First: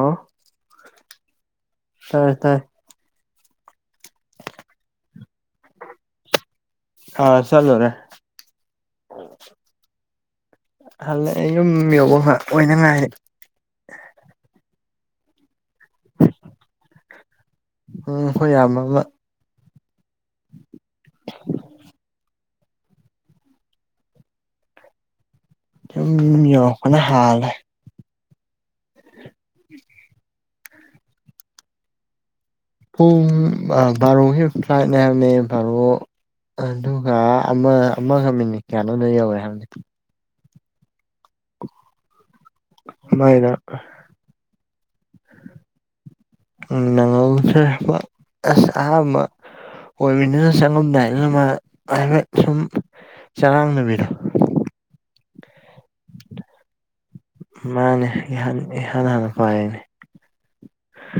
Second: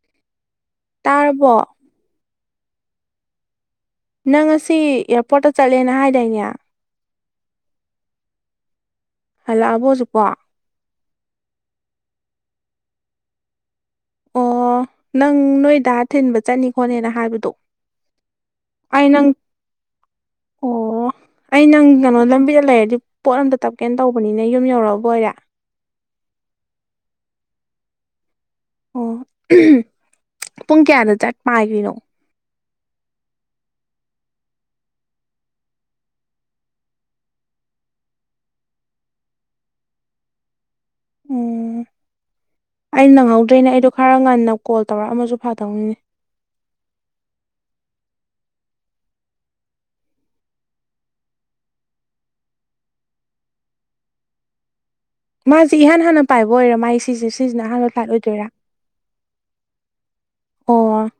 ꯑ ꯇꯥꯔꯕꯣ ꯇꯥꯏ ꯇꯥꯏꯌꯦ ꯅꯪ ꯑꯁꯤ ꯑꯦꯌꯥꯔꯄꯣꯔꯠꯇ ꯆꯠꯂꯦꯅ ꯍꯥꯏꯗꯥꯏꯅꯦ ꯑꯥ ꯆꯂ꯭ꯔꯦ ꯍꯜꯂꯛꯑꯕꯣꯁꯨꯀꯣ ꯍꯜꯂꯛꯑ ꯑꯩ ꯌꯨꯝ ꯌꯧꯕ ꯑꯣꯏꯅꯉꯥꯏ ꯑꯣ ꯅꯪ ꯅꯣꯏꯗ ꯊꯤꯟꯕ ꯆꯠꯅꯤ ꯈꯣꯠꯅꯦꯅ ꯍꯥꯏꯕꯗꯣ ꯎꯝ ꯍꯣꯏ ꯌꯥꯝꯕ ꯑꯃ ꯑꯩ ꯅꯪ ꯑꯣ ꯑꯩ ꯅꯪ ꯀꯩꯅꯣ ꯂꯝꯕꯤ ꯂꯩꯔꯗꯤ ꯄꯣꯠ ꯑꯝꯇ ꯇꯞꯀꯦꯅ ꯇꯧꯕꯅꯤꯅ ꯌꯨꯝ ꯌꯧꯔꯛꯑꯕ ꯑꯣꯏꯔꯦ ꯌ ꯀꯅ ꯍꯜ ꯑꯣ ꯄꯨꯡ ꯀꯌꯥꯗ ꯆꯠ ꯄꯥꯏꯈ꯭ꯔꯤꯅꯣ ꯄꯨꯡ ꯕꯥꯔꯣꯒꯤ ꯐ꯭ꯂꯥꯏꯠꯅꯦ ꯍꯥꯏꯕꯅꯦ ꯕꯥꯔꯣ ꯑꯗꯨꯒ ꯑꯃ ꯑꯃꯒ ꯃꯤꯅꯤꯠ ꯀꯌꯥꯅꯣꯅꯣ ꯌꯧꯔꯦ ꯍꯥꯏꯕꯗꯤ ꯎꯝ ꯑꯩꯅ ꯃꯥꯏꯗꯣ ꯅꯪꯍꯧꯗ꯭ꯔꯦꯅꯦ ꯑꯩꯗꯣ ꯈꯔ ꯉꯟꯅ ꯀꯣꯜ ꯇꯧꯔꯛꯃꯁꯨ ꯐꯥꯗꯧꯅꯤꯅꯤ ꯎ ꯅꯉ ꯑꯁ ꯑꯣꯏꯕꯅꯤꯅ ꯆꯪꯉꯂꯝꯗꯥꯏꯗꯅ ꯍꯥꯏꯐꯦ ꯁꯨꯝ ꯆꯔꯥꯡꯅꯕꯤꯔ ꯃꯥꯁꯦ ꯏꯍꯥꯟ ꯍꯥꯟꯅ ꯄꯥꯏꯕ ꯑꯣꯏꯔ ꯃꯥꯥꯏ ꯁꯤꯁꯦ ꯁꯤꯁꯤꯅ ꯑꯍꯥꯟꯕ ꯃꯥꯅꯦ ꯄꯥꯏꯑꯣꯣꯏꯗꯣꯏꯔꯥ ꯏꯍꯥꯟ ꯏꯍꯥꯟ ꯍꯥꯟꯅ ꯄꯥꯏꯌꯦꯅꯦ ꯑꯣ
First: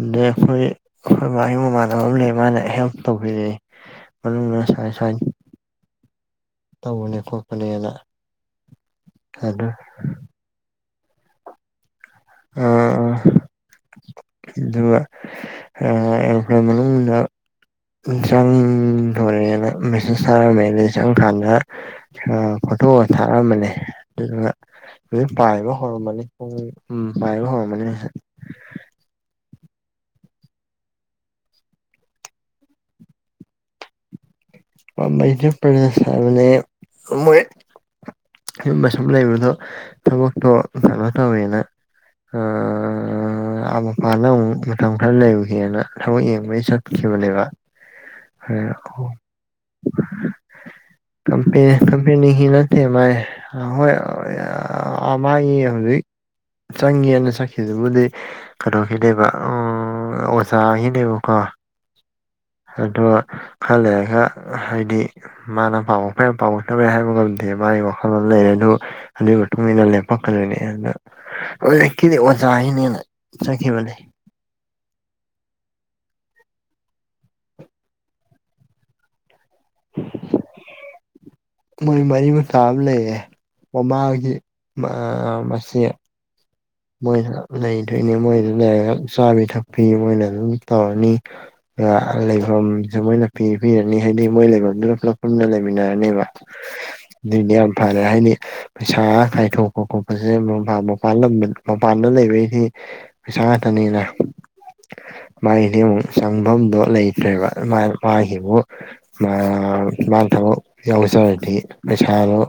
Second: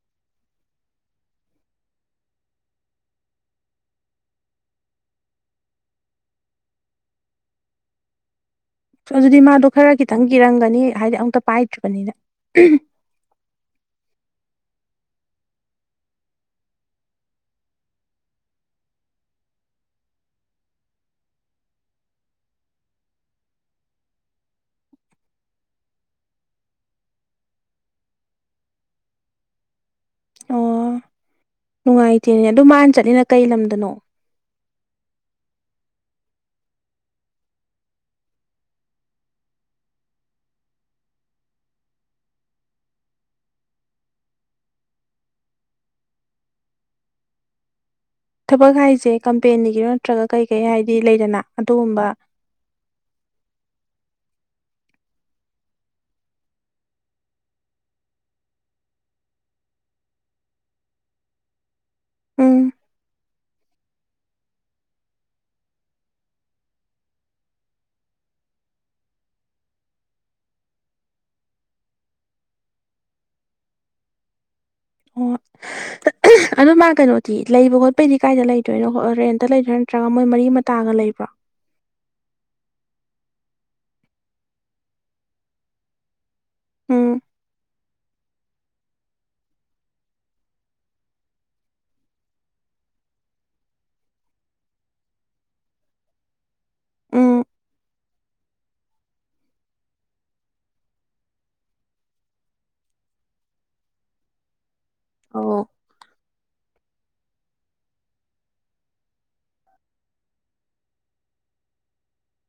ꯑꯗ ꯑꯩꯈꯣꯏ ꯑꯩꯈꯣꯏ ꯃꯥ ꯃꯃꯥꯟꯅꯕ ꯑꯃ ꯂꯩ ꯃꯥꯅ ꯍꯦꯜꯞ ꯇꯧꯕꯤꯔꯛꯑꯦ ꯁꯥꯏ ꯁꯥꯏ ꯇꯧꯕꯅꯤ ꯀꯣꯄꯅꯤꯅ ꯑꯗꯨꯗꯤ ꯃꯥꯗꯣ ꯈꯔ ꯈꯤꯇꯪ ꯀꯤꯔꯝꯒꯅꯤ ꯍꯥꯏꯗꯤ ꯑꯃꯨꯛꯇ ꯄꯥꯏꯗ꯭ꯔꯤꯕꯅꯤꯅ ꯑ ꯑ ꯀꯇꯨ ꯏꯝꯄ꯭ꯂꯥꯏ ꯃꯅꯨꯡꯂꯂꯝꯅ ꯏꯟꯁꯥꯡ ꯊꯁꯔ ꯃ ꯏ ꯆꯥꯡ ꯈꯥꯟꯗ ꯐꯣꯇꯣ ꯊꯥꯔꯛꯑꯝꯕꯅꯤ ꯑꯗꯨꯗꯨꯒ ꯑꯗꯨꯝ ꯄꯥꯏꯕ ꯍꯧꯔꯝꯃꯅꯤ ꯄꯨꯡ ꯎꯝ ꯄꯥꯏꯕ ꯍꯧꯔꯝꯃꯅꯤ ꯑꯣ ꯅꯨꯡꯉꯥꯏꯇꯦꯅꯦ ꯑꯗꯨ ꯃꯥꯅ ꯆꯠꯂꯤꯅ ꯀꯩ ꯂꯝꯗꯅꯣ [unintelligible] ꯁꯨꯝꯕ ꯁꯨꯝ ꯂꯩꯕꯗꯣ ꯊꯕꯛꯇꯣ ꯀꯩꯅꯣ ꯇꯧꯋꯦꯅ ꯑ-ꯑ-ꯑ-ꯑ ꯑ ꯃꯄꯥꯅ ꯑꯃꯨꯛ ꯃꯇꯝ ꯈꯔ ꯂꯩꯔꯨꯒꯦꯅ ꯊꯕꯛ ꯌꯦꯡꯕꯒꯤ ꯆꯠꯈꯤ ꯕꯅꯦꯕ ꯊꯕꯛ ꯍꯥꯏꯁ‌ꯦ ꯀꯝ ꯄꯦꯟꯒꯤꯔꯣ ꯅꯠꯇ꯭ꯔꯒ ꯀꯩ ꯀꯩ ꯍꯥꯏꯗꯤ ꯂꯩꯗꯅ ꯀꯝꯄꯦꯅꯤ ꯑꯗꯨꯒꯨꯝꯕ ꯀꯝꯄꯦꯅꯤꯒꯤ ꯅꯠꯇꯦ ꯃꯥꯏ ꯍꯣꯏ ꯑꯃꯥꯏꯉ ꯍꯧꯖꯤꯛ ꯆꯪꯒ‌ꯦꯅ ꯆꯠꯈꯤꯗꯨꯕꯨꯗꯤ ꯀꯩꯅꯣꯒꯤꯅꯦꯕ ꯎ ꯑꯣꯖꯥꯒꯤꯅꯦꯕꯀꯣ [inaudible] ꯎꯝ ꯑꯗꯣ ꯈꯔ ꯂꯩꯔꯒ ꯍꯥꯏꯗꯤ ꯃꯥꯅ ꯄꯥꯝꯃꯛꯄ ꯌꯥꯏ ꯄꯥꯝꯃꯛꯇꯕ ꯍꯥꯏꯕ ꯉꯝꯗꯦ ꯃꯥꯒꯤ ꯋꯥꯈꯜꯂꯣꯟ ꯂꯩꯔꯗꯤ ꯑꯗꯨ ꯑꯗꯨꯒꯤ ꯃꯇꯨꯡ ꯏꯟꯅ ꯂꯦꯞꯄꯛꯀꯗ‌ꯣꯏꯅꯦ ꯑꯗꯨꯅ ꯑꯣ ꯀꯩꯗꯤ ꯑꯣꯖ ꯍꯥꯏꯅ ꯆꯠꯈꯤꯕꯅꯤ ꯑꯣ ꯑꯗꯨ ꯃꯥ ꯀꯩꯅꯣꯗꯤ ꯂꯩꯕ ꯈꯣꯠꯄꯩꯗꯤ ꯀꯥꯏꯗ ꯂꯩꯗꯣꯏꯅꯣ ꯔ‌ꯦꯟꯠ ꯇ ꯂꯩꯗ꯭ꯔꯥ ꯅꯠꯇ꯭ꯔꯒ ꯃꯣꯏ ꯃꯔꯤ ꯑꯇꯥꯒ ꯂꯩꯕ꯭ꯔ‌ꯣ ꯃꯣꯏ ꯃꯔꯤ ꯃꯥꯇꯥ ꯑꯃ ꯂꯩꯌꯦ ꯃꯃꯥꯒꯤ ꯃꯁꯤ ꯎꯝ ꯃꯣꯏ ꯂꯩꯗꯣꯏꯅꯦ ꯃꯣꯏ ꯆꯥꯕꯤ ꯊꯛꯄꯤ ꯃꯣꯏꯅ ꯑꯗꯨꯝ ꯇꯧꯔꯅꯤ ꯂꯩꯐꯝꯁꯦ ꯃꯣꯏꯅ ꯄꯤ ꯄꯤꯕꯤꯔꯅꯤ ꯍꯥꯏꯗꯤ ꯃꯣꯏ ꯂꯩꯐꯝꯗꯨꯗ ꯄꯨꯂꯞ ꯄꯨꯟꯅ ꯂꯩꯃꯤꯟꯅꯔꯅꯦꯕ ꯎꯝ ꯑꯗꯨꯏꯗꯤ ꯌꯥꯝ ꯐꯔꯦ ꯍꯥꯏꯗꯤ ꯄꯩꯁꯥ ꯀꯥꯏꯊꯣꯛꯄ ꯈꯣꯠꯄꯁꯦ ꯃꯄꯥꯜ ꯂꯝ ꯃꯄꯥꯟꯗ ꯂꯩꯕꯩꯁꯤ ꯄꯩꯁꯥ ꯉꯥꯛꯇꯅꯤꯅ ꯍ ꯃꯥꯒꯤꯗꯤ ꯑꯃꯨꯛ ꯆꯪꯐꯝꯗꯣ ꯂꯩꯇ꯭ꯔꯦꯕ ꯃꯥꯒꯤꯕꯨ ꯁ ꯍꯥꯏꯗꯤ ꯃꯤ ꯆꯔꯣ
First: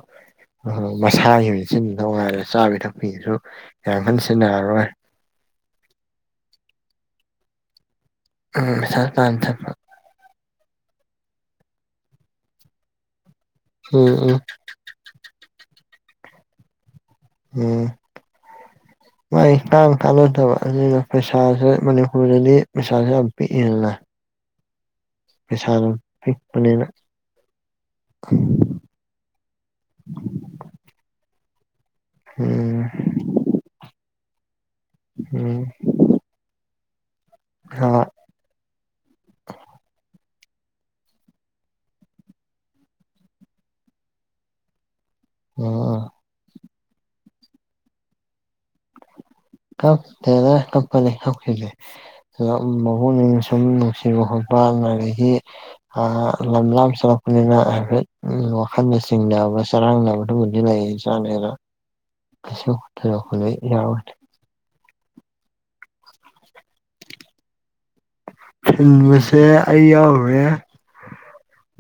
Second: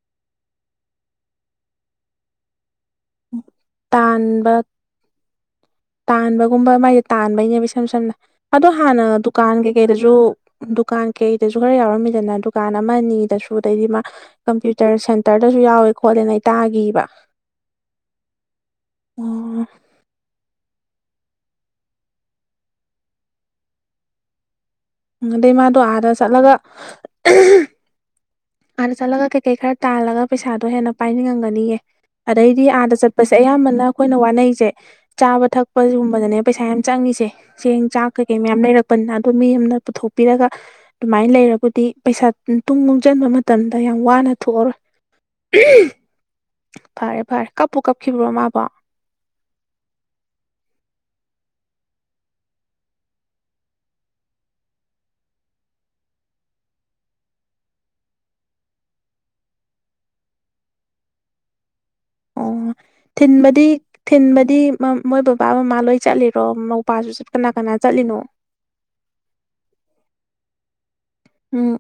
ꯑ ꯃꯁꯥꯒꯤ ꯁꯤꯤꯟꯕ ꯅꯨꯡꯉꯥꯏꯔꯦ ꯆꯥꯕꯤ ꯊꯛꯄꯤꯗꯁꯨ ꯇꯥꯟꯕ ꯇꯥꯟꯕꯒꯨꯝꯕ ꯃꯥꯏꯁꯦ ꯇꯥꯟꯕꯩꯅꯦꯕ ꯏꯁꯝ ꯁꯝꯅ ꯑꯗꯣ ꯄꯩꯁꯥ ꯍꯥꯟꯅ ꯇꯥꯟ ꯗꯨꯀꯥꯟ ꯊꯠꯄ ꯀꯩꯀꯩꯗꯁꯨ ꯗꯨꯀꯥꯟ ꯀꯩꯗꯁꯨ ꯈꯔ ꯌꯥꯎꯔꯝꯃꯤꯗꯅ ꯗꯨꯀꯥꯟ ꯑꯃ ꯑꯅꯤꯗꯁꯨ ꯑꯗꯩꯗꯤ ꯃꯥ ꯎꯝ ꯎꯝ ꯀꯝꯄ꯭ꯌꯨꯇꯔ ꯁꯦꯟꯇꯔꯗꯁꯨ ꯌꯥꯎꯋꯦ ꯈꯣꯠꯂꯦꯅ ꯇꯥꯥꯒꯤꯈꯤꯕ ꯎꯝ ꯃꯥꯏ ꯑꯣ ꯀꯥꯡ [unintelligible] ꯑꯗꯨꯅ ꯄꯩꯁꯥꯁꯦ ꯃꯅꯤꯄꯨꯔꯗꯗꯤ ꯄꯩꯁꯥꯁꯦ ꯌꯥꯝ ꯄꯤꯛꯏꯗꯥꯅ ꯑꯗꯩ ꯃꯥꯗꯣ ꯑꯥꯗ ꯆꯠꯂꯒ ꯄꯤꯛꯄꯅꯤꯅ ꯑꯥꯗ ꯆꯠꯂꯒ ꯀꯩꯀꯩ ꯈꯔ ꯇꯥꯜꯂꯒ ꯄꯩꯁꯥꯗꯣ ꯍꯦꯟꯅ ꯄꯥꯏꯅꯤꯡꯉꯝꯒꯅꯤꯌ‌ꯦ ꯑꯗꯩꯗꯤ ꯎꯝ ꯑꯥꯗ ꯆꯠꯄꯁꯦ ꯑꯌꯥꯝꯕꯅ ꯑꯩꯈꯣꯏꯅ ꯋꯥꯅꯩꯁꯦ ꯆꯥꯕ ꯎꯝ ꯊꯛꯄ ꯒꯨꯝꯕꯗꯅꯦ ꯄꯩꯁꯥ ꯌꯥꯝ ꯆꯪꯉꯤꯁꯦ ꯆꯦꯡ ꯍꯣꯏ ꯆꯥꯛ ꯀꯩꯀꯩ ꯃꯌꯥꯝ ꯂꯩꯔꯛꯄꯅꯤꯅ ꯑꯗꯣ ꯃꯤ ꯑꯃꯅ ꯄꯨꯊꯣꯛꯄ ꯄꯤꯔꯒ ꯑꯗꯨꯃꯥꯏꯅ ꯂꯩꯔꯕꯨꯗꯤ ꯄꯩꯁꯥ ꯇꯨꯡ ꯇꯨꯡꯁꯟꯕ ꯃꯇꯝꯗ ꯌꯥꯝ ꯋꯥꯅ ꯊꯣꯛꯑꯔꯣꯏ ꯑ ꯐꯔꯦ ꯐꯔꯦ ꯀꯞꯄꯨ ꯀꯞꯈꯤꯕ꯭ꯔꯣ ꯃꯥꯕꯣ ꯀꯞ ꯇ ꯀꯄ ꯂꯩ ꯀꯦ ꯃꯄꯛꯅꯤꯡ ꯁꯨꯝ ꯅꯨꯡꯁꯤꯕ ꯈꯣꯠꯄ ꯑꯗꯒꯤ ꯂꯝ ꯂꯥꯞ ꯆꯠꯂꯛꯄ ꯑꯗꯨꯅ ꯍꯥꯏꯐꯦꯠ ꯋꯥꯈꯜꯗ ꯆꯤꯡꯅꯕ ꯆꯔꯥꯡꯅꯕꯗꯨꯕꯨꯗꯤ ꯂꯩ ꯏꯆꯥꯅꯤꯅ ꯑꯣ ꯀꯩꯁ ꯌꯥ ꯋꯥꯦ ꯍꯥꯏꯗꯤ ꯃꯣꯏ ꯕꯕꯥ ꯃꯃꯥ ꯂꯣꯏ ꯆꯠꯂꯤꯔꯣ ꯃꯧꯄꯥꯁꯨ ꯀꯅꯥ ꯀꯅꯥ ꯆꯠꯂꯤꯅꯣ ꯊꯤꯟꯕꯁꯦ ꯑꯩ ꯌꯥꯎꯨꯔꯦ ꯎꯝ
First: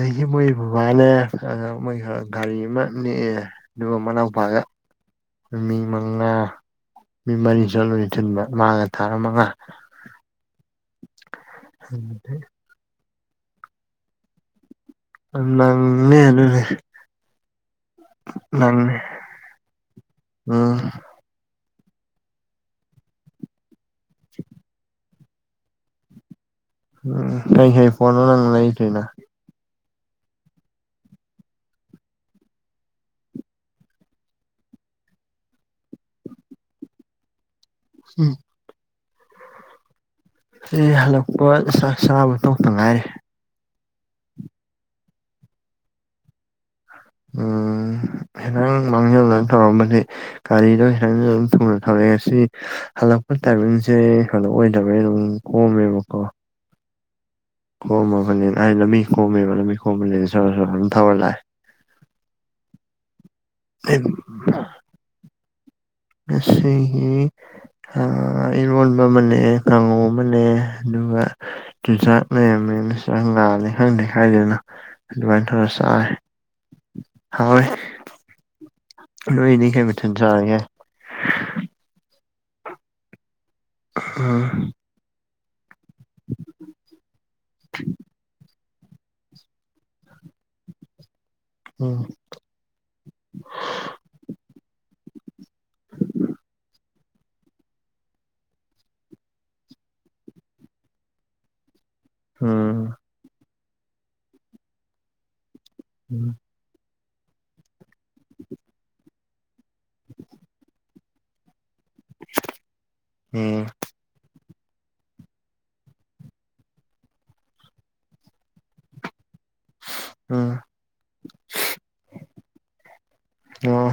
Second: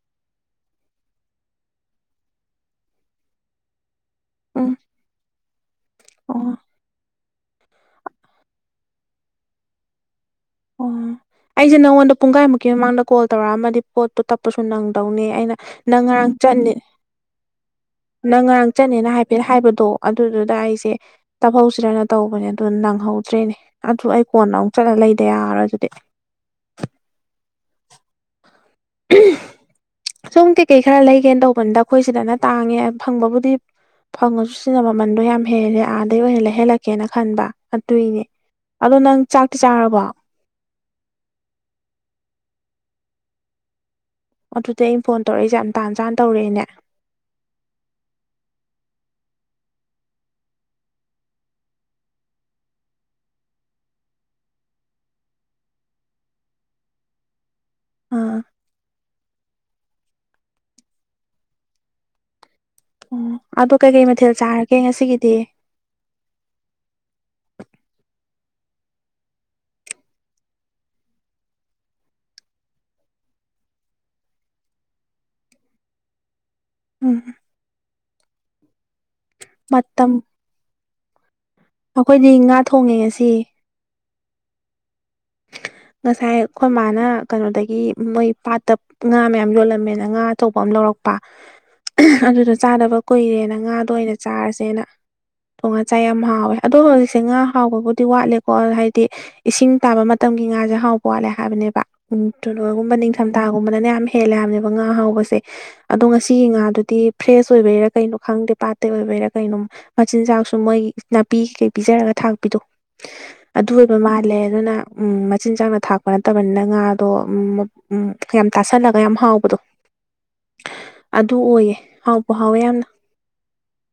ꯑꯩꯗꯤ ꯃꯣꯏ ꯕꯕꯥꯅꯦ ꯑ ꯃꯣꯏ ꯒꯥꯔꯤ ꯑꯃ ꯅꯦꯛꯑꯦ ꯑꯗꯨꯒ ꯑꯃꯅꯐꯚꯥꯔꯠ ꯎꯝ ꯃꯤ ꯃꯉꯥ ꯑꯣ ꯃꯤ ꯃꯔꯤꯁꯨ ꯂꯣꯏꯁꯤꯟꯕ ꯃꯥꯥꯡꯒ ꯊꯥ ꯃꯉꯥ ꯑꯣ ꯑꯩꯁꯦ ꯅꯉꯣꯟꯗ ꯄꯨꯡꯈꯥꯏꯃꯨꯛꯀꯤ ꯃꯃꯥꯡꯗ ꯀꯣꯜ ꯇꯧꯔꯛꯑꯝꯃꯗꯤ ꯄꯣꯠꯇꯣ ꯇꯞꯄꯁꯨ ꯅꯪꯦ ꯇꯧꯅꯤ ꯑꯩꯅ ꯅꯪ ꯅꯪꯅꯦ ꯉꯔꯥꯡ ꯑꯗꯨꯗꯤ ꯆꯠꯅꯤ ꯅꯪ ꯉꯔꯥꯡ ꯅꯪꯅꯦ ꯆꯠꯅꯤꯅ ꯍꯥꯏꯐꯦꯠ ꯍꯥꯏꯕꯗꯣ ꯑꯗꯨꯗꯨꯗ ꯎꯝ ꯑꯩꯁꯦ ꯇ ꯁꯤꯗꯅ ꯇꯧꯕꯅꯦ ꯑꯗꯨ ꯅꯪꯍꯧꯗ꯭ꯔꯦꯅꯦ ꯑꯗꯨ ꯑꯩ ꯀꯣꯟꯅ ꯑꯃꯨꯛ ꯆꯠꯂ ꯂꯩꯗ ꯌꯥꯔꯣꯏ ꯑꯗꯨꯗꯤ ꯀꯩ ꯍꯩ ꯐꯣꯟꯣ ꯅꯪ ꯂꯩꯗꯣꯏꯅ ꯁꯨꯝ ꯀꯩꯀꯩ ꯈꯔ ꯂꯩꯒꯦꯅ ꯇꯧꯕꯅꯤꯗ ꯑꯩꯈꯣꯏ ꯁꯤꯗꯅ ꯇꯥꯡꯉꯦ ꯐꯪꯕꯕꯨꯗꯤ ꯐꯪꯉꯁꯨ ꯁꯤꯅ ꯃꯃꯟꯗꯣ ꯌꯥꯝ ꯍꯦꯜꯂꯦ ꯑꯥꯗꯩ ꯑꯣꯏꯅ ꯂꯩ ꯍꯜꯂꯛꯀꯦꯅ ꯈꯟꯕ ꯑꯗꯨꯏꯅꯦ ꯎꯝ ꯑꯗꯣ ꯅꯪ ꯆꯥꯛꯇꯤ ꯆꯥꯔꯕꯣ ꯁꯤ ꯍꯜꯂꯛꯄ ꯆꯥꯛ ꯆꯥꯕꯨ ꯇꯣꯛꯇ ꯉꯥꯏꯔꯦ ꯑꯗꯨꯗꯤ ꯑꯩꯩꯅ ꯐꯣꯟ ꯇꯧꯔꯛꯏꯁꯦ ꯌꯥꯝ ꯇꯥꯟ ꯆꯥꯅ ꯇꯧꯔꯛꯦꯅꯦ ꯎꯝꯪ ꯃꯥꯡ ꯊ ꯊꯧꯔꯝꯕꯅꯦ ꯒꯥꯔꯤꯗꯣ ꯍꯈꯤꯇꯪ ꯊꯨꯅ ꯊꯧꯔꯛꯑꯦ ꯑꯁꯤ ꯍꯜꯂꯛꯄ ꯇꯥꯏꯃꯤꯡꯁꯦ ꯀꯩꯅꯣ ꯑꯣꯏꯗꯕꯩꯅ ꯑꯗꯨꯝ ꯀꯣꯝꯃꯦꯕꯀꯣ ꯑꯥ ꯀꯣꯝꯃꯒꯅꯤ ꯑꯩ ꯂꯝꯃꯤ ꯀꯣꯝꯃꯦꯕ ꯂꯝꯃꯤ ꯀꯂꯤ ꯁ ꯁ ꯊꯕ ꯂ ꯎ ꯑꯗꯨꯣ ꯀꯩꯀꯩ ꯃꯊꯦꯜ ꯆꯥꯔꯒꯦ ꯉꯁꯤꯒꯤꯗꯤ ꯑꯁ ꯍ ꯏꯔꯣꯟꯕ ꯑꯃꯅꯦ ꯀꯥꯡꯉꯧ ꯑꯃꯅꯦ ꯑꯗꯨꯒ ꯆꯤꯟꯖꯥꯛꯅꯦꯅꯦ ꯁꯨꯪ ꯂꯥꯛꯑꯅꯤ ꯈꯪꯗꯦ ꯈꯥꯏꯗꯅ ꯑꯗꯨꯃꯥꯏꯅ ꯊꯧꯅ ꯆꯥꯔꯦ ꯎꯝ ꯍꯣꯏ ꯅꯣꯏꯅꯤ ꯀꯩ ꯃꯇꯝ ꯃꯊꯦꯜ ꯆꯔꯒꯦ ꯑꯩꯈꯣꯏꯗꯤ ꯉꯥ ꯊꯣꯡꯉꯦ ꯉꯁꯤ ꯎꯝ ꯉꯁꯥꯏ ꯑꯩꯈꯣꯏ ꯃꯥꯅ ꯀꯩꯅꯣꯗꯒꯤ ꯃꯣꯏ ꯄꯥꯠꯇ ꯉꯥ ꯃꯌꯥꯝ ꯌꯣꯜꯂꯝꯃꯦꯅ ꯉꯥ ꯑꯆꯧꯕ ꯑꯃ ꯂꯧꯔꯛꯄ ꯎꯝ ꯑꯗꯨꯗꯣ ꯆꯥꯗꯅꯕ ꯀꯨꯏꯔꯦꯅ ꯉꯥꯗ ꯑꯣꯏꯅ ꯆꯥꯔꯁꯦꯅ ꯉ ꯆꯆꯥ ꯌꯥꯝ ꯍꯥꯎꯋꯦ ꯑꯗꯣ ꯍꯧꯖꯤꯛꯁꯦ ꯉꯥ ꯍꯥꯎꯕꯕꯨꯗꯤ ꯋꯥꯠꯂꯦꯀꯣ ꯍꯥꯏꯗꯤ ꯏꯁꯤꯡ ꯇꯥꯕ ꯃꯇꯝ ꯃꯇꯝꯒꯤ ꯉꯥꯁꯦ ꯍꯥꯎꯕ ꯋꯥꯠꯂꯦ ꯍꯥꯏꯕꯅꯦꯕ ꯎꯝ ꯎꯟꯒꯨꯝꯕ ꯅꯤꯡꯊꯝꯊ ꯇꯥꯥꯒꯨꯝꯕꯗꯅ ꯌꯥꯝ ꯍꯦꯜꯂꯦ ꯍꯥꯏꯕꯅꯦꯕ ꯉꯥ ꯍꯥꯎꯧꯕꯁꯦ ꯑꯗꯣ ꯉꯁꯤꯒꯤ ꯉꯥꯗꯨꯗꯤ ꯐ꯭ꯔꯦꯁ ꯑꯣꯏꯕꯩꯔꯥ ꯀꯩꯅꯣ ꯈꯪꯗꯦ ꯄꯥꯠꯇ ꯑꯣꯏꯕꯩꯔꯥ ꯀꯩꯅꯣ ꯃꯆꯤꯟꯖꯥꯛꯁꯨ ꯃꯣꯏꯒꯤ ꯅꯥꯄꯤ ꯄꯤꯖꯔꯒ ꯊꯥꯛꯄꯤꯗꯣ ꯎꯝ ꯑꯗꯨ ꯑꯣꯏꯕ ꯃꯥꯜꯂꯦ ꯑꯗꯨꯅ ꯎꯝ ꯃꯆꯤꯟꯖꯥꯛꯅ ꯊꯥꯛꯄ ꯅꯠꯇꯕꯅꯤꯅ ꯉꯥꯗꯣ ꯌꯥꯝ ꯇꯥꯁꯜꯂꯒ ꯌꯥꯝ ꯍꯥꯎ ꯎꯝ ꯑꯗꯨ ꯑꯣꯏꯌꯦꯦ ꯍꯥꯎꯕ ꯍꯥꯎꯋꯦ ꯌꯥꯝꯅ ꯑꯥ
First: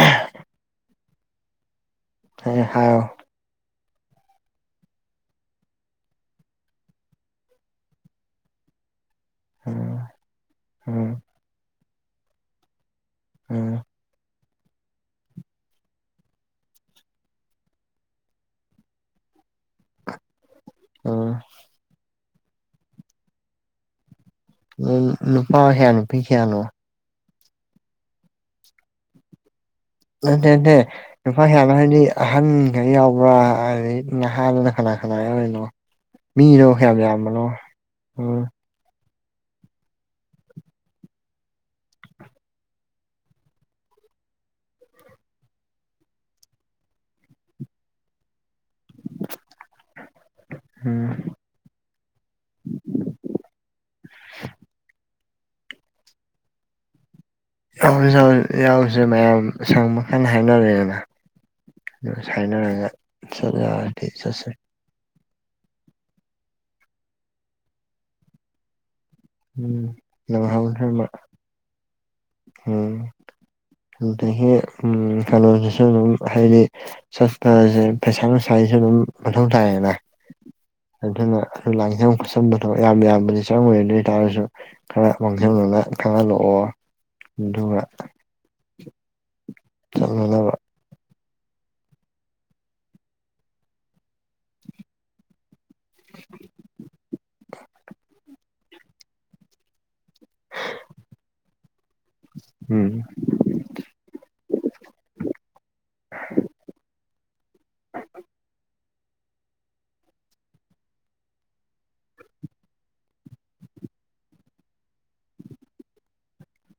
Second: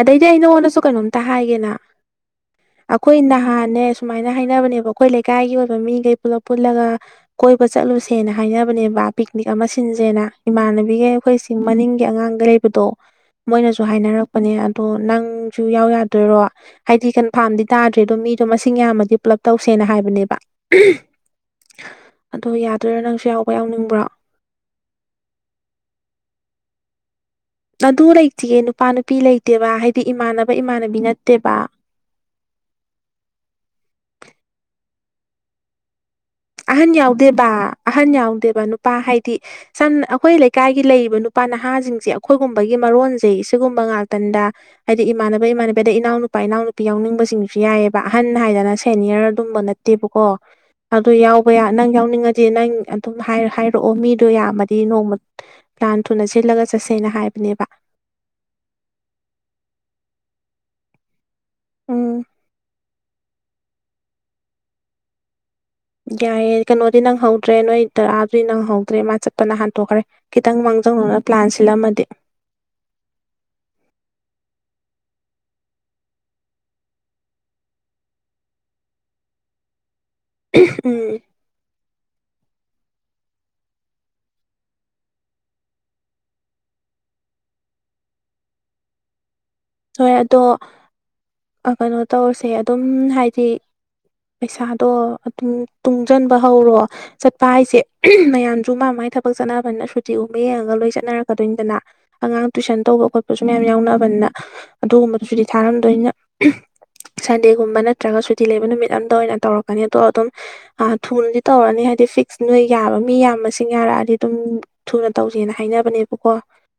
ꯑꯗꯩꯗꯤ ꯑꯩ ꯅꯉꯣꯟꯗꯁꯨ ꯀꯩꯅꯣꯝꯇ ꯍꯥꯏꯒꯦꯅ ꯍꯣꯏ ꯍꯥꯏꯌꯣ ꯑꯩꯈꯣꯏ ꯅꯍꯥꯟꯅꯦ ꯁꯨꯃꯥꯏꯅ ꯍꯥꯏꯅꯕꯅꯦꯕ ꯑꯩꯈꯣꯏ ꯂꯩꯀꯥꯏꯒꯤ ꯑꯣꯏꯕ ꯃꯤꯈꯩ ꯄꯨꯂꯞ ꯄꯨꯜꯂꯒ ꯀꯣꯏꯕ ꯆꯠꯂꯨꯁꯦꯅ ꯍꯥꯏꯅꯕꯅꯦꯕ ꯄꯤꯛꯅꯤꯛ ꯑꯃ ꯎꯝ ꯁꯤꯟꯖꯦꯅ ꯏꯃꯥꯟꯅꯕꯤꯒ ꯎꯝ ꯑꯩꯈꯣꯏꯁꯤꯡ ꯃꯅꯤꯡꯒꯤ ꯑꯉꯥꯡꯒ ꯂꯩꯕꯗꯣ ꯎꯝ ꯃꯣꯏꯅꯁꯨꯨ ꯍꯥꯏꯅꯔꯛ ꯂꯄꯅꯦ ꯑꯗꯣ ꯅꯪꯁꯨ ꯌꯥꯎ ꯌꯥꯗꯣꯏꯔꯣ ꯍꯥꯏꯗꯤ ꯀꯟꯐꯥꯔꯝꯗꯤ ꯇꯥꯗ꯭ꯔꯦ ꯑꯗꯣ ꯃꯤꯗꯣ ꯃꯁꯤꯡ ꯌꯥꯝꯃꯗꯤ ꯄꯨꯂꯞ ꯇꯧꯁꯦꯅ ꯍꯥꯏꯕꯅꯦꯕ ꯎꯝ ꯑꯗꯣ ꯌꯥꯗꯣꯏꯔꯥ ꯅꯪꯁꯨ ꯌꯥꯎꯕ ꯌꯥꯎꯅꯤꯡꯕ꯭ꯔꯣ ꯅꯨꯄꯥ ꯍꯌꯥ ꯅꯨꯄꯤ ꯀꯌꯥꯅꯣ ꯑꯗꯨ ꯂꯩꯇ ꯌꯦ ꯅꯨꯄꯥꯅ ꯅꯨ ꯄꯤꯂ ꯂꯩꯇꯦꯕ ꯍꯥꯏꯗꯤ ꯅꯠꯇꯦ ꯏꯃꯥꯟꯅꯕ ꯅꯠꯇꯦ ꯏꯃꯥꯟꯅꯕꯤ ꯅꯨꯄꯥ ꯅꯠꯇꯦꯕ ꯍꯌꯥꯅ ꯍꯥꯏꯗꯤ ꯑꯍꯟꯈꯩ ꯌꯥꯎꯕ꯭ꯔꯥ ꯑꯩ ꯅꯍꯥꯟꯅ ꯈꯅꯥ ꯈꯅꯥ ꯑꯣꯏꯅꯣ ꯑꯍꯟ ꯌꯥꯎꯗꯦꯕ ꯑꯍꯟ ꯎꯝ ꯌꯥꯎꯗꯦꯕ ꯅꯨꯄꯥ ꯍꯥꯏ ꯁꯝ ꯑꯩꯈꯣꯏ ꯂꯩꯀꯥꯏꯒꯤ ꯂꯩꯔꯤꯕ ꯅꯨꯄꯥ ꯅꯍꯥꯁꯤꯡꯁꯦ ꯑꯩꯈꯣꯏꯒꯨꯝꯕꯒꯤ ꯃꯔꯣꯟꯁꯩ ꯁꯤꯒꯨꯝꯕ ꯉꯥꯛꯇꯅꯦ ꯍꯥꯏꯗꯤ ꯏꯃꯥꯟꯅꯕ ꯏꯃꯥꯟꯅꯕꯗ ꯏꯅꯥꯎꯅ ꯅꯨꯄꯥ ꯏꯅꯥꯎꯅ ꯅꯨꯄꯤ ꯌꯥꯎꯅꯤꯡꯕꯁꯤꯡꯁꯨ ꯌꯥꯏꯑꯕ ꯑꯍꯟ ꯍꯥꯏꯗꯅ ꯁꯦꯅꯤꯌꯔ ꯑꯗꯨꯝꯕ ꯅꯠꯇꯦꯕꯀꯣ ꯎꯝ ꯑꯗꯨ ꯌꯥꯎꯕ ꯌꯥ ꯅꯪ ꯌꯥꯎꯅꯤꯡꯉꯗꯤ ꯅꯪ ꯑꯗꯨꯝ ꯍꯥꯏꯔꯛꯑꯣ ꯃꯤꯗꯣ ꯌꯥꯝꯃꯗꯤ ꯅꯣꯡꯃ ꯌꯥꯝ ꯊꯨꯅ ꯆꯜꯂꯒ ꯆꯠꯁꯦꯅ ꯍꯥꯏꯕ ꯌꯥꯎꯔꯦ ꯌꯥꯎꯔꯦ ꯌꯥꯎꯁꯦ ꯃꯌꯥꯝ ꯁꯪ ꯀꯜ ꯎꯝ ꯍꯥꯏꯅꯔꯛꯑꯦꯅ ꯅ ꯆ [unintelligible] ꯆꯁ ꯌꯥꯏꯌꯦ ꯀꯩꯅꯣꯗꯤ ꯅꯪ ꯍꯧꯗ꯭ꯔꯦ ꯅꯣꯏ ꯗꯥꯗꯥ ꯗꯨꯗꯤ ꯅꯪ ꯍꯧꯗ꯭ꯔꯦ ꯃꯥ ꯆꯠꯄꯅ ꯎꯝ ꯍꯟꯇꯣꯛꯈ꯭ꯔꯦ ꯈꯤꯇꯪ ꯅꯪꯍꯧꯅꯕ ꯃꯥꯡꯖꯧꯅꯅ ꯄ꯭ꯂꯥꯟ ꯁꯤꯜꯂꯝꯃꯗꯤ ꯍꯝ ꯑꯗꯒꯤ ꯀꯩꯅꯣꯁꯤꯁꯨ ꯑꯗꯨꯝ ꯍꯥꯏꯗꯤ ꯆꯠꯄꯁꯦ ꯄꯩꯁꯥ ꯅꯨꯡꯁꯥꯁꯨ ꯑꯗꯨꯝ ꯃꯊꯧ ꯇꯥꯏꯌꯦꯅ ꯎꯝ ꯑꯗꯨꯅ ꯑꯗꯨ ꯂꯥꯡꯁꯝ ꯈꯣꯠꯁꯟꯕꯗꯣ ꯌꯥꯝ ꯌꯥꯝꯕꯗꯤ ꯆꯪꯉꯗꯤ ꯍꯥꯏ ꯇꯥꯔꯁꯨ ꯈꯔ ꯃꯥꯡꯁꯤꯟꯅꯅ ꯈꯪꯍꯜꯂꯛꯑꯣ ꯑꯗꯨꯒ [inaudible] ꯍꯣꯏ ꯑꯗꯣ ꯆꯠꯅꯅꯕ ꯀꯩꯅꯣ ꯇꯧꯔꯁꯦ ꯑꯗꯨꯝ ꯍꯥꯏꯗꯤ ꯄꯩꯁꯥꯗꯣ ꯑꯗꯨꯝ ꯇꯨꯡꯁꯤꯟꯕ ꯍꯧꯔꯣ ꯆꯠꯄ ꯍꯥꯏꯁꯦ ꯃꯌꯥꯝ ꯁꯨ ꯃꯥ ꯃꯒꯤ ꯊꯕꯛ ꯆꯠꯅꯕꯅꯤꯅ ꯁꯨꯇꯤꯒꯨꯝꯕ ꯌꯦꯡꯉꯒ ꯂꯣꯏ ꯆꯠꯅꯔꯛꯀꯗꯣꯏꯅꯤꯗꯅ ꯑꯉꯥꯡ ꯇꯨꯏꯁꯟ ꯎꯝ ꯇꯧꯕ ꯈꯣꯠꯄꯁꯨ ꯃꯌꯥꯝ ꯌꯥꯎꯅꯑꯕꯅꯤꯅ ꯑꯗꯨꯒꯨꯝꯕꯗꯨꯁꯨꯗꯤ ꯊꯥꯔꯝꯗꯣꯏꯅ ꯁꯟꯗꯦꯒꯨꯝꯕ ꯅꯠꯇ꯭ꯔꯒ ꯁꯨꯇꯤ ꯂꯩꯕ ꯅꯨꯃꯤꯠ ꯑꯝꯗ ꯑꯣꯏꯅ ꯇꯧꯔꯛꯀꯅꯤ ꯑꯗꯣ ꯑꯗꯨꯝ ꯊꯨꯅꯗꯤ ꯇꯧꯔꯅꯤ ꯍꯥꯏ ꯍꯥꯏꯗꯤ ꯐꯤꯛꯁ ꯅꯣꯏ ꯌꯥꯕ ꯃꯤ ꯌꯥꯝ ꯃꯁꯤꯡ ꯌꯥꯔꯛꯑꯗꯤ ꯑꯗꯨꯝ ꯊꯨꯅ ꯇꯧꯁꯦꯅ ꯍꯥꯏꯅꯕꯅꯦꯕꯀꯣ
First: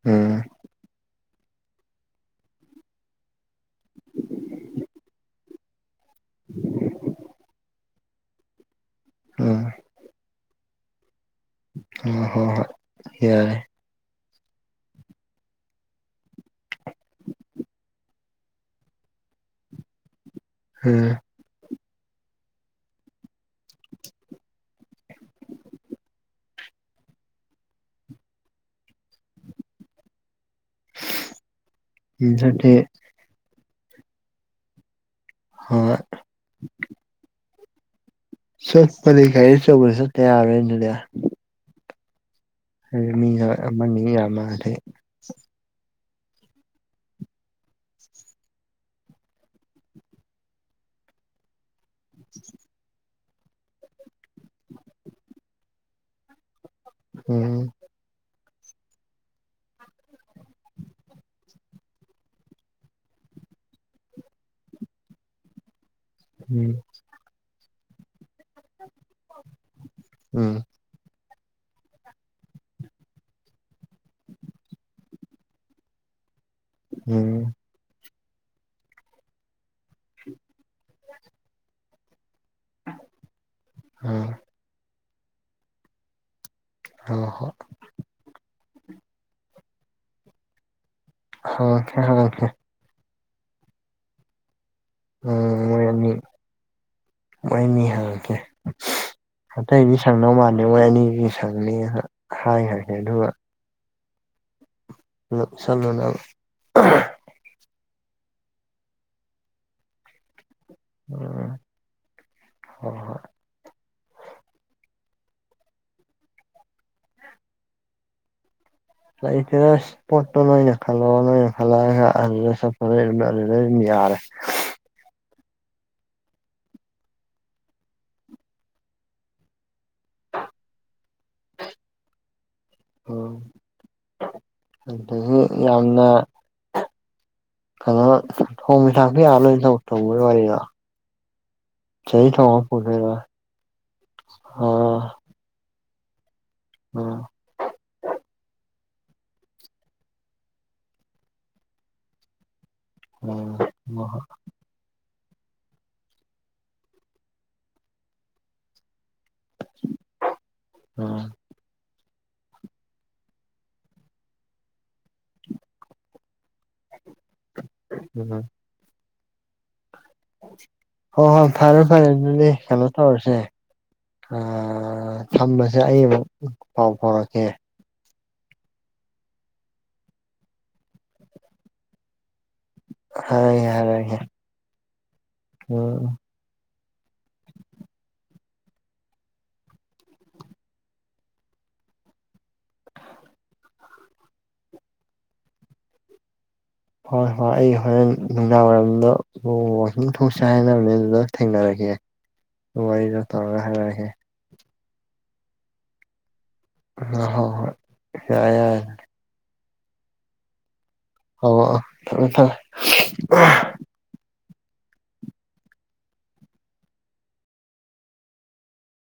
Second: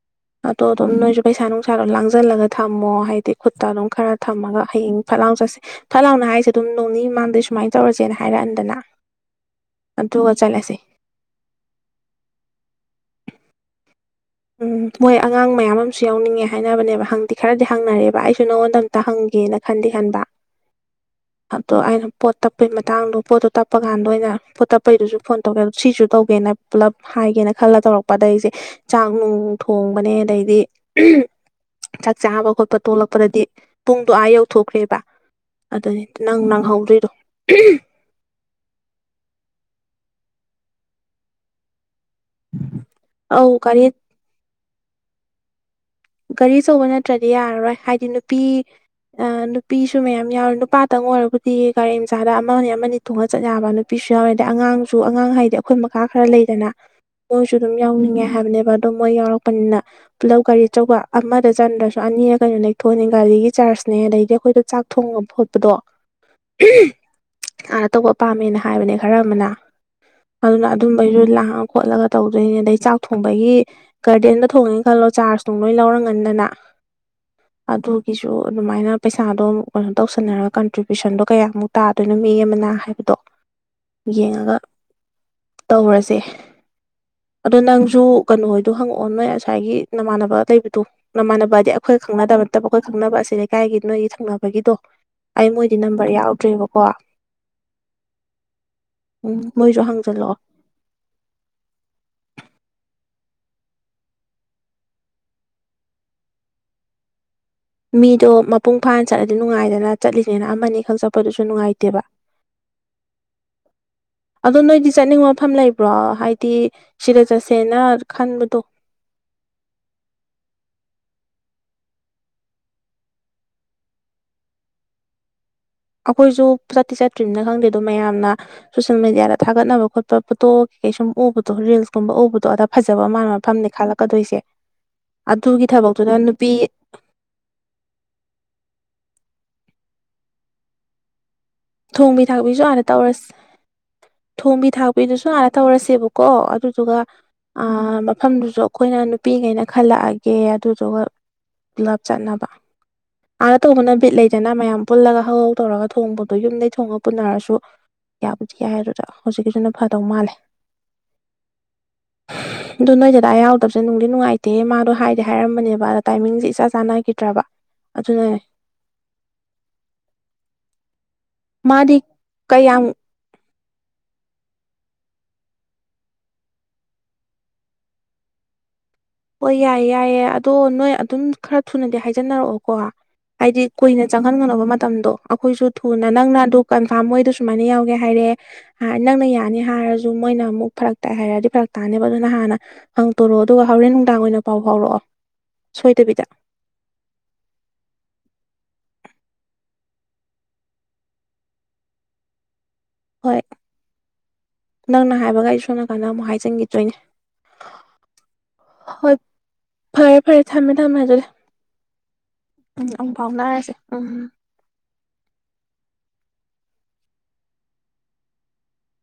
ꯎꯝ ꯑꯗꯣ ꯑꯗꯨꯝ ꯅꯣꯏꯁꯨ ꯄꯩꯁꯥ ꯅꯨꯡꯁꯥꯗꯣ ꯂꯥꯡꯁꯤꯜꯂꯒ ꯊꯝꯃꯣ ꯍꯥꯏꯗꯤ ꯈꯨꯠꯇ ꯑꯗꯨꯝ ꯈꯔ ꯊꯝꯃꯒ ꯍꯌꯦꯡ ꯐꯠ ꯂꯥꯡ ꯆꯠꯁꯦ ꯊꯠ ꯂꯥꯎꯅ ꯍꯥꯏꯁꯦ ꯑꯗꯨꯝ ꯅꯣꯡꯅꯤ ꯃꯃꯥꯡꯗꯩ ꯁꯨꯃꯥꯏꯅ ꯇꯧꯔꯁꯦꯅ ꯍꯥꯏꯔꯛꯑꯟꯗꯅ ꯑ ꯆꯠꯂꯥꯁꯦ ꯑ ꯍꯣ ꯍꯣꯏ ꯌꯥꯔꯦ ꯎꯝ ꯃꯣꯏ ꯑꯉꯥꯡ ꯃꯌꯥꯝ ꯑꯃꯁꯨ ꯌꯥꯎꯅꯤꯡꯉꯦ ꯍꯥꯏꯅꯕꯅꯦꯕ ꯍꯪꯗꯤ ꯈꯔꯗꯤ ꯍꯪꯅꯔꯦꯕ ꯑꯩꯁꯨ ꯅꯪꯉꯣꯟꯗ ꯑꯝꯇ ꯍꯪꯒꯦ ꯒꯦꯅ ꯈꯟꯗꯤꯦ ꯈꯟꯕ ꯎꯝ ꯑꯗꯣ ꯑꯩꯅ ꯄꯣꯠ ꯇꯞꯄꯩ ꯃꯇꯥꯡꯗꯣ ꯄꯣꯠꯇꯣ ꯇꯞꯄ ꯀꯥꯟꯗ ꯑꯣꯏꯅ ꯄꯣꯠ ꯇꯞꯄꯩꯗꯨꯁꯨ ꯐꯣꯟ ꯇꯧꯒꯦ ꯑꯗꯣ ꯁꯤꯁꯨ ꯇꯧꯒꯦꯅ ꯄꯨꯜꯂꯞ ꯍꯥꯏꯒꯦꯅ ꯈꯜꯂ ꯇꯧꯔꯛꯄꯗ ꯑꯩꯁꯦ ꯆꯥꯛ ꯅꯨꯡ ꯊꯣꯡꯕꯅꯦ ꯑꯗꯩꯗꯤ ꯆꯥꯛ ꯆꯥꯕ ꯑꯗꯨꯗꯤ ꯈꯣꯠꯄ ꯇꯣꯂꯛꯄꯗꯗꯤ ꯄꯨꯡꯗꯣ ꯑꯥ ꯌꯧꯊꯣꯛꯈ꯭ꯔꯦꯕ ꯍꯣꯏ ꯑꯗꯨꯅꯤ ꯅꯪ ꯅꯪꯍꯧꯗ꯭ꯣꯏꯗꯣ ꯆꯠ ꯄꯗꯥꯗꯤ ꯒꯥꯔꯤ ꯑꯆꯧꯕꯗ ꯆꯁ ꯇ ꯌꯥꯔꯔꯥꯔꯣꯢ ꯑꯗꯨꯗꯤ ꯃꯤ ꯑꯧ ꯒꯥꯔꯤ ꯑꯃꯅꯤ ꯌꯥꯝ ꯃꯥꯂꯦ ꯒꯥꯔꯤ ꯑꯆꯧꯕ ꯅꯠꯇ꯭ꯔꯗꯤ ꯌꯥꯔꯔꯣꯏ ꯍꯥꯏꯗꯤ ꯅꯨꯄꯤ ꯑ ꯅꯨꯄꯤꯁꯨ ꯃꯌꯥꯝ ꯌꯥꯎꯔꯦ ꯅꯨꯄꯥꯇꯪ ꯑꯣꯏꯔꯕꯨꯗꯤ ꯒꯥꯔꯤ ꯃꯆꯥꯗ ꯑꯃ ꯑꯃꯅꯤ ꯊꯣꯡꯉꯒ ꯆꯠ ꯌꯥꯕ ꯅꯨꯄꯤꯁꯨ ꯌꯥꯎꯋꯦꯗ ꯑꯉꯥꯡꯁꯨ ꯑꯉꯥꯡ ꯍꯥꯏꯗꯤ ꯑꯩꯈꯣꯏ ꯃꯈꯥ ꯈꯔ ꯂꯩꯗꯅ ꯃꯣꯏꯁꯨ ꯎꯝ ꯑꯗꯨꯝ ꯌꯥꯎꯅꯤꯡꯉꯦ ꯍꯥꯏꯕꯅꯦꯕ ꯑꯣ ꯃꯣꯏ ꯌꯥꯎꯔꯛꯄꯅꯤꯅ ꯄꯨꯂꯞ ꯒꯥꯔꯤ ꯑꯆꯧꯕ ꯑꯃꯗ ꯆꯟꯗ꯭ꯔꯁꯨ ꯑꯅꯤꯔ ꯀꯩꯅꯣ ꯅꯦꯛꯊꯣꯛꯑꯅꯦ ꯒꯥꯔꯤꯒꯤ ꯆꯥꯔꯖꯅꯦ ꯑꯗꯩꯗꯤ ꯑꯩꯈꯣꯏꯗ ꯆꯥꯛ ꯊꯣꯡꯕ ꯈꯣꯠꯄꯗꯣ ꯎꯝ ꯑꯥꯟꯅ ꯇꯧꯕ ꯄꯥꯝꯃꯦꯅ ꯍꯥꯏꯕꯅꯦ ꯈꯔ ꯑꯃꯅ ꯎꯝ ꯑꯗꯨꯅ ꯑꯗꯨꯝꯕꯩꯁꯨ ꯂꯥꯛ ꯈꯣꯠꯂꯒ ꯇꯧꯗꯣꯏꯅꯦ ꯑꯗꯩ ꯆꯥꯛ ꯊꯣꯡꯕꯒꯤ ꯒꯥꯔꯗꯦꯟꯗ ꯊꯣꯡꯉꯦꯅ ꯈꯜꯂꯣ ꯆꯥꯔ ꯇꯨꯡꯂꯣꯏ ꯂꯧꯔ ꯉꯟꯗꯅ ꯎꯝ ꯁꯤꯁꯨ ꯑꯗꯨꯃꯥꯏꯅ ꯄꯩꯁꯥꯗꯣ ꯀꯩꯅꯣ ꯇꯧꯁꯟꯅꯔꯒ ꯀꯟꯇ꯭ꯔꯤꯕ꯭ꯌꯨꯁꯟꯗꯣ ꯀꯌꯥꯃꯨꯛ ꯇꯥꯗꯣꯏꯅꯣ ꯃꯤ ꯑꯃꯅ ꯍꯥꯏꯕꯗꯣ ꯎꯝ ꯌꯦꯡꯉꯒ ꯇꯧꯔꯁꯦ ꯍꯣꯏ ꯍꯣꯏ ꯑꯗꯣ ꯅꯪꯁꯨ ꯀꯩꯅꯣꯍꯣꯏꯗꯣ ꯍꯪꯉꯛꯑꯣ ꯅꯣꯏ ꯉꯁꯥꯏꯒꯤ ꯅꯃꯥꯟꯅꯕ ꯂꯩꯕꯗꯣ ꯅꯃꯥꯟꯅꯕꯗꯤ ꯍꯪꯉꯛꯀꯦ ꯑꯩꯈꯣꯏꯒ ꯈꯪꯅꯗꯕ ꯍꯪꯉꯛꯀꯦ ꯅꯠꯇꯕ ꯑꯩꯈꯣꯏ ꯈꯪꯅꯕ ꯑ ꯑꯁꯤꯦ ꯂꯩꯀꯥꯏꯒꯤ ꯅꯣꯏꯒꯤ ꯈꯪꯅꯕꯒꯤꯗꯣ ꯑꯩ ꯃꯣꯏꯗꯤ ꯅꯝꯕꯔ ꯌꯥꯎꯗ꯭ꯔꯦꯕꯀꯣ ꯋꯥꯣꯏꯅꯤ ꯍꯥꯏ ꯀꯦ ꯎꯝ ꯃꯣꯏꯁꯨ ꯑꯇꯩꯒꯤ ꯁꯪꯅꯕꯧ ꯍꯪꯖꯜꯂꯛꯑꯣ ꯃꯥꯥꯟꯅꯤ ꯍꯣꯏ ꯑꯅꯤꯒꯤ ꯁꯪꯅꯤ ꯍꯥꯏ ꯍꯥꯏꯦ ꯑꯗꯨꯒ ꯍ ꯁꯂꯨꯅ ꯃꯤꯗꯣ ꯃꯄꯨꯡ ꯐꯥꯅ ꯆꯠꯂꯗꯤ ꯅꯨꯡꯉꯥꯏꯗꯅ ꯆꯠꯂꯤꯅꯤꯅ ꯃ ꯈꯪ ꯆꯄꯗꯨꯁꯨ ꯎꯝ ꯅꯨꯡꯉꯥꯏꯇꯦꯕ ꯍꯣꯏ ꯍꯣꯏ ꯑ ꯅ ꯆꯠꯅꯤꯡꯕ ꯃꯐꯝ ꯂꯩꯕ꯭ꯔꯣ ꯍꯥꯏꯗꯤ ꯁꯤꯗ ꯆꯠꯁꯦꯅ ꯈꯟꯕꯗꯣ ꯏ ꯏꯁ ꯄꯠ ꯅꯣꯏ ꯅꯈ ꯅꯈ ꯆ ꯌꯥꯔꯦ [inaudible] ꯑꯩꯈꯣꯏꯁꯨ ꯆꯠꯇꯤ ꯆꯠꯇ꯭ꯔꯤꯝꯅ ꯈꯪꯗꯦ ꯑꯗꯣ ꯃꯌꯥꯝꯅ ꯁꯣꯁꯦꯜ ꯃꯦꯗꯤꯌꯥꯗ ꯊꯥꯒꯠꯅꯕ ꯈꯣꯠꯄ ꯄꯣꯇꯣ ꯀꯩ ꯁꯨꯝ ꯎꯕꯗꯣ ꯔꯤꯜꯁꯀꯨꯝꯕ ꯎꯕꯗꯣ ꯑꯗ ꯐꯖꯕ ꯎꯝ ꯃꯥꯟꯕ ꯃꯐꯝꯅꯦ ꯈꯜꯂꯛꯀꯗꯣꯏꯁꯦ ꯑꯗꯨꯗꯒꯤ ꯑꯗꯨꯒꯤ ꯌꯥꯝꯅ ꯊꯕꯛꯇꯨꯗ ꯅꯨꯄꯤ ꯀꯩꯅꯣ ꯊꯣꯡꯃꯤ ꯊꯥꯛꯄ ꯌꯥꯔ ꯂꯣꯏ ꯇꯧꯕꯒꯤ ꯋꯥꯔꯤꯗ ꯊꯣꯡꯕꯤ ꯊꯥꯛꯄꯤꯁꯨ ꯍꯥꯟꯅ ꯇꯧꯔꯁ ꯊꯣꯡꯝꯕꯤ ꯑꯣ ꯊꯥꯛꯄꯤꯗꯨꯁꯨ ꯍꯥꯟꯅ ꯇꯧꯔꯁꯦꯕꯀꯣ ꯀꯣ ꯑꯗꯨꯗꯨꯒ ꯎꯝ ꯃꯐꯝꯗꯨꯁꯨ ꯑꯩꯈꯣꯏꯅ ꯅꯨꯄꯤꯉꯩꯅ ꯈꯜꯂꯛꯑꯒꯦ ꯑꯗꯨꯗꯨꯒ ꯄꯨꯂꯞ ꯆꯠꯅꯕ ꯑꯥꯅ ꯎꯝ ꯍꯣꯏ ꯇꯧꯕꯅ ꯕꯤꯠ ꯍꯣꯏ ꯂꯩꯗꯅ ꯃꯌꯥꯝ ꯄꯨꯜꯂꯒ ꯍꯍꯥꯎ ꯇꯧꯔꯒ ꯊꯣꯡꯕ ꯑꯗꯣ ꯌꯨꯝꯗꯩ ꯊꯣꯡꯉ ꯄꯨꯟꯅꯔꯁꯨ ꯌꯥꯕꯨꯗꯤ ꯌꯥꯏ ꯍꯥꯏꯔ ꯍꯧꯖꯤꯛꯀꯤꯁꯨꯅ ꯐꯗꯧ ꯃꯥꯜꯂꯦ ꯎꯝ ꯑꯣ ꯅꯣꯏꯗꯗꯥ ꯌꯥꯎꯗꯕꯁꯦ ꯅꯨꯡꯗꯤ ꯅꯨꯡꯉꯥꯏꯇꯦ ꯃꯥꯗꯣ ꯍꯥꯏꯗꯤꯦ ꯍꯥꯏꯔꯝꯕꯅꯦꯕ ꯑꯗ ꯇꯥꯏꯃꯤꯡꯁꯦ ꯏꯁꯥ ꯆꯥꯅꯈꯤ ꯅꯠꯇ꯭ꯔꯕ ꯑꯗꯨꯅ ꯎꯝ ꯍꯣꯏ ꯍꯣꯏ ꯐꯔꯦ ꯃꯥꯗꯤ ꯐꯔꯦ ꯑꯗꯨꯗꯤ ꯀꯌꯥꯝ ꯀꯩꯅꯣ ꯇꯧꯔꯁꯦ ꯊꯝꯕꯁꯦ ꯑꯩ ꯑꯃꯨꯛ ꯄꯥꯎ ꯐꯥꯎꯔꯛꯀꯦ ꯍꯣꯏ ꯌꯥꯏꯌꯦ ꯌꯥꯏꯌꯦꯦ ꯑꯗꯣ ꯅꯣꯏ ꯑꯗꯨꯝ ꯈꯔ ꯊꯨꯅꯗꯤ ꯍꯥꯏꯖ ꯁꯤꯟꯅꯔꯛꯑꯣ ꯀꯣ ꯍꯥꯏꯗꯤ ꯍꯥꯏꯔꯒꯦ ꯀꯨꯏꯅ ꯍꯥꯏꯔꯒꯦ ꯆꯪꯍꯟ ꯉꯅꯕ ꯃꯇꯝꯗꯣ ꯑꯩꯈꯣꯏꯁꯨ ꯎꯝ ꯊꯨꯅ ꯅꯪꯅ ꯑꯗꯨ ꯀꯟꯐꯥꯔꯝ ꯃꯣꯏꯗꯣ ꯁꯨꯃꯥꯏꯅ ꯌꯥꯎꯒꯦ ꯍꯥꯏꯔꯦ ꯅꯪꯅ ꯌꯥꯅꯤ ꯍꯥꯏꯔꯁꯨ ꯃꯣꯏꯅ ꯑꯃꯨꯛ ꯐꯔꯛꯇ ꯍꯥꯏꯔꯗꯤ ꯐꯔ ꯇꯅꯦꯕ ꯑꯗꯨꯅ ꯍꯥꯟꯅ ꯍꯪꯇꯣꯔꯛꯑꯣ ꯑꯗꯨꯒ ꯍꯣꯔꯦꯟ ꯇꯥꯡ ꯑꯣꯏꯅ ꯄꯥꯎ ꯐꯥꯎꯔꯛꯑꯣ ꯁꯣꯏꯗꯕꯤꯗ ꯍꯣꯏ ꯍꯣꯏ ꯑꯩ ꯍꯣꯔꯦꯟ ꯅꯨꯡꯗꯥꯡꯋꯥꯏꯝꯗ ꯋꯥꯤꯡ ꯊꯣꯡ ꯆꯥꯏꯅꯕꯅꯤ ꯑꯗꯨꯗ ꯊꯦꯡꯅꯔꯛꯒꯦ [inaudible] ꯋꯥꯔꯤꯗ ꯍꯣꯏ ꯇꯧꯔ ꯍꯥꯏꯔꯛꯑꯒꯦ ꯅꯪꯅ ꯍꯥꯏꯕꯒ ꯑꯩ ꯁꯣꯝꯅ ꯀꯥꯟꯗ ꯑꯃꯨꯛ ꯍꯥꯏꯖꯟꯈꯤꯗ ꯑ ꯍ ꯍ ꯌꯥ ꯌꯥ ꯍꯣꯏ ꯐꯔꯦ ꯐꯔꯦ ꯊꯝꯃꯦ ꯊꯝꯃꯦ ꯑꯗꯨꯗꯤ ꯊꯝꯃꯦ ꯊꯝꯃꯦ ꯎꯝ ꯑꯃꯨ ꯐꯥꯎꯅꯔꯁꯤꯦ ꯎꯝꯝ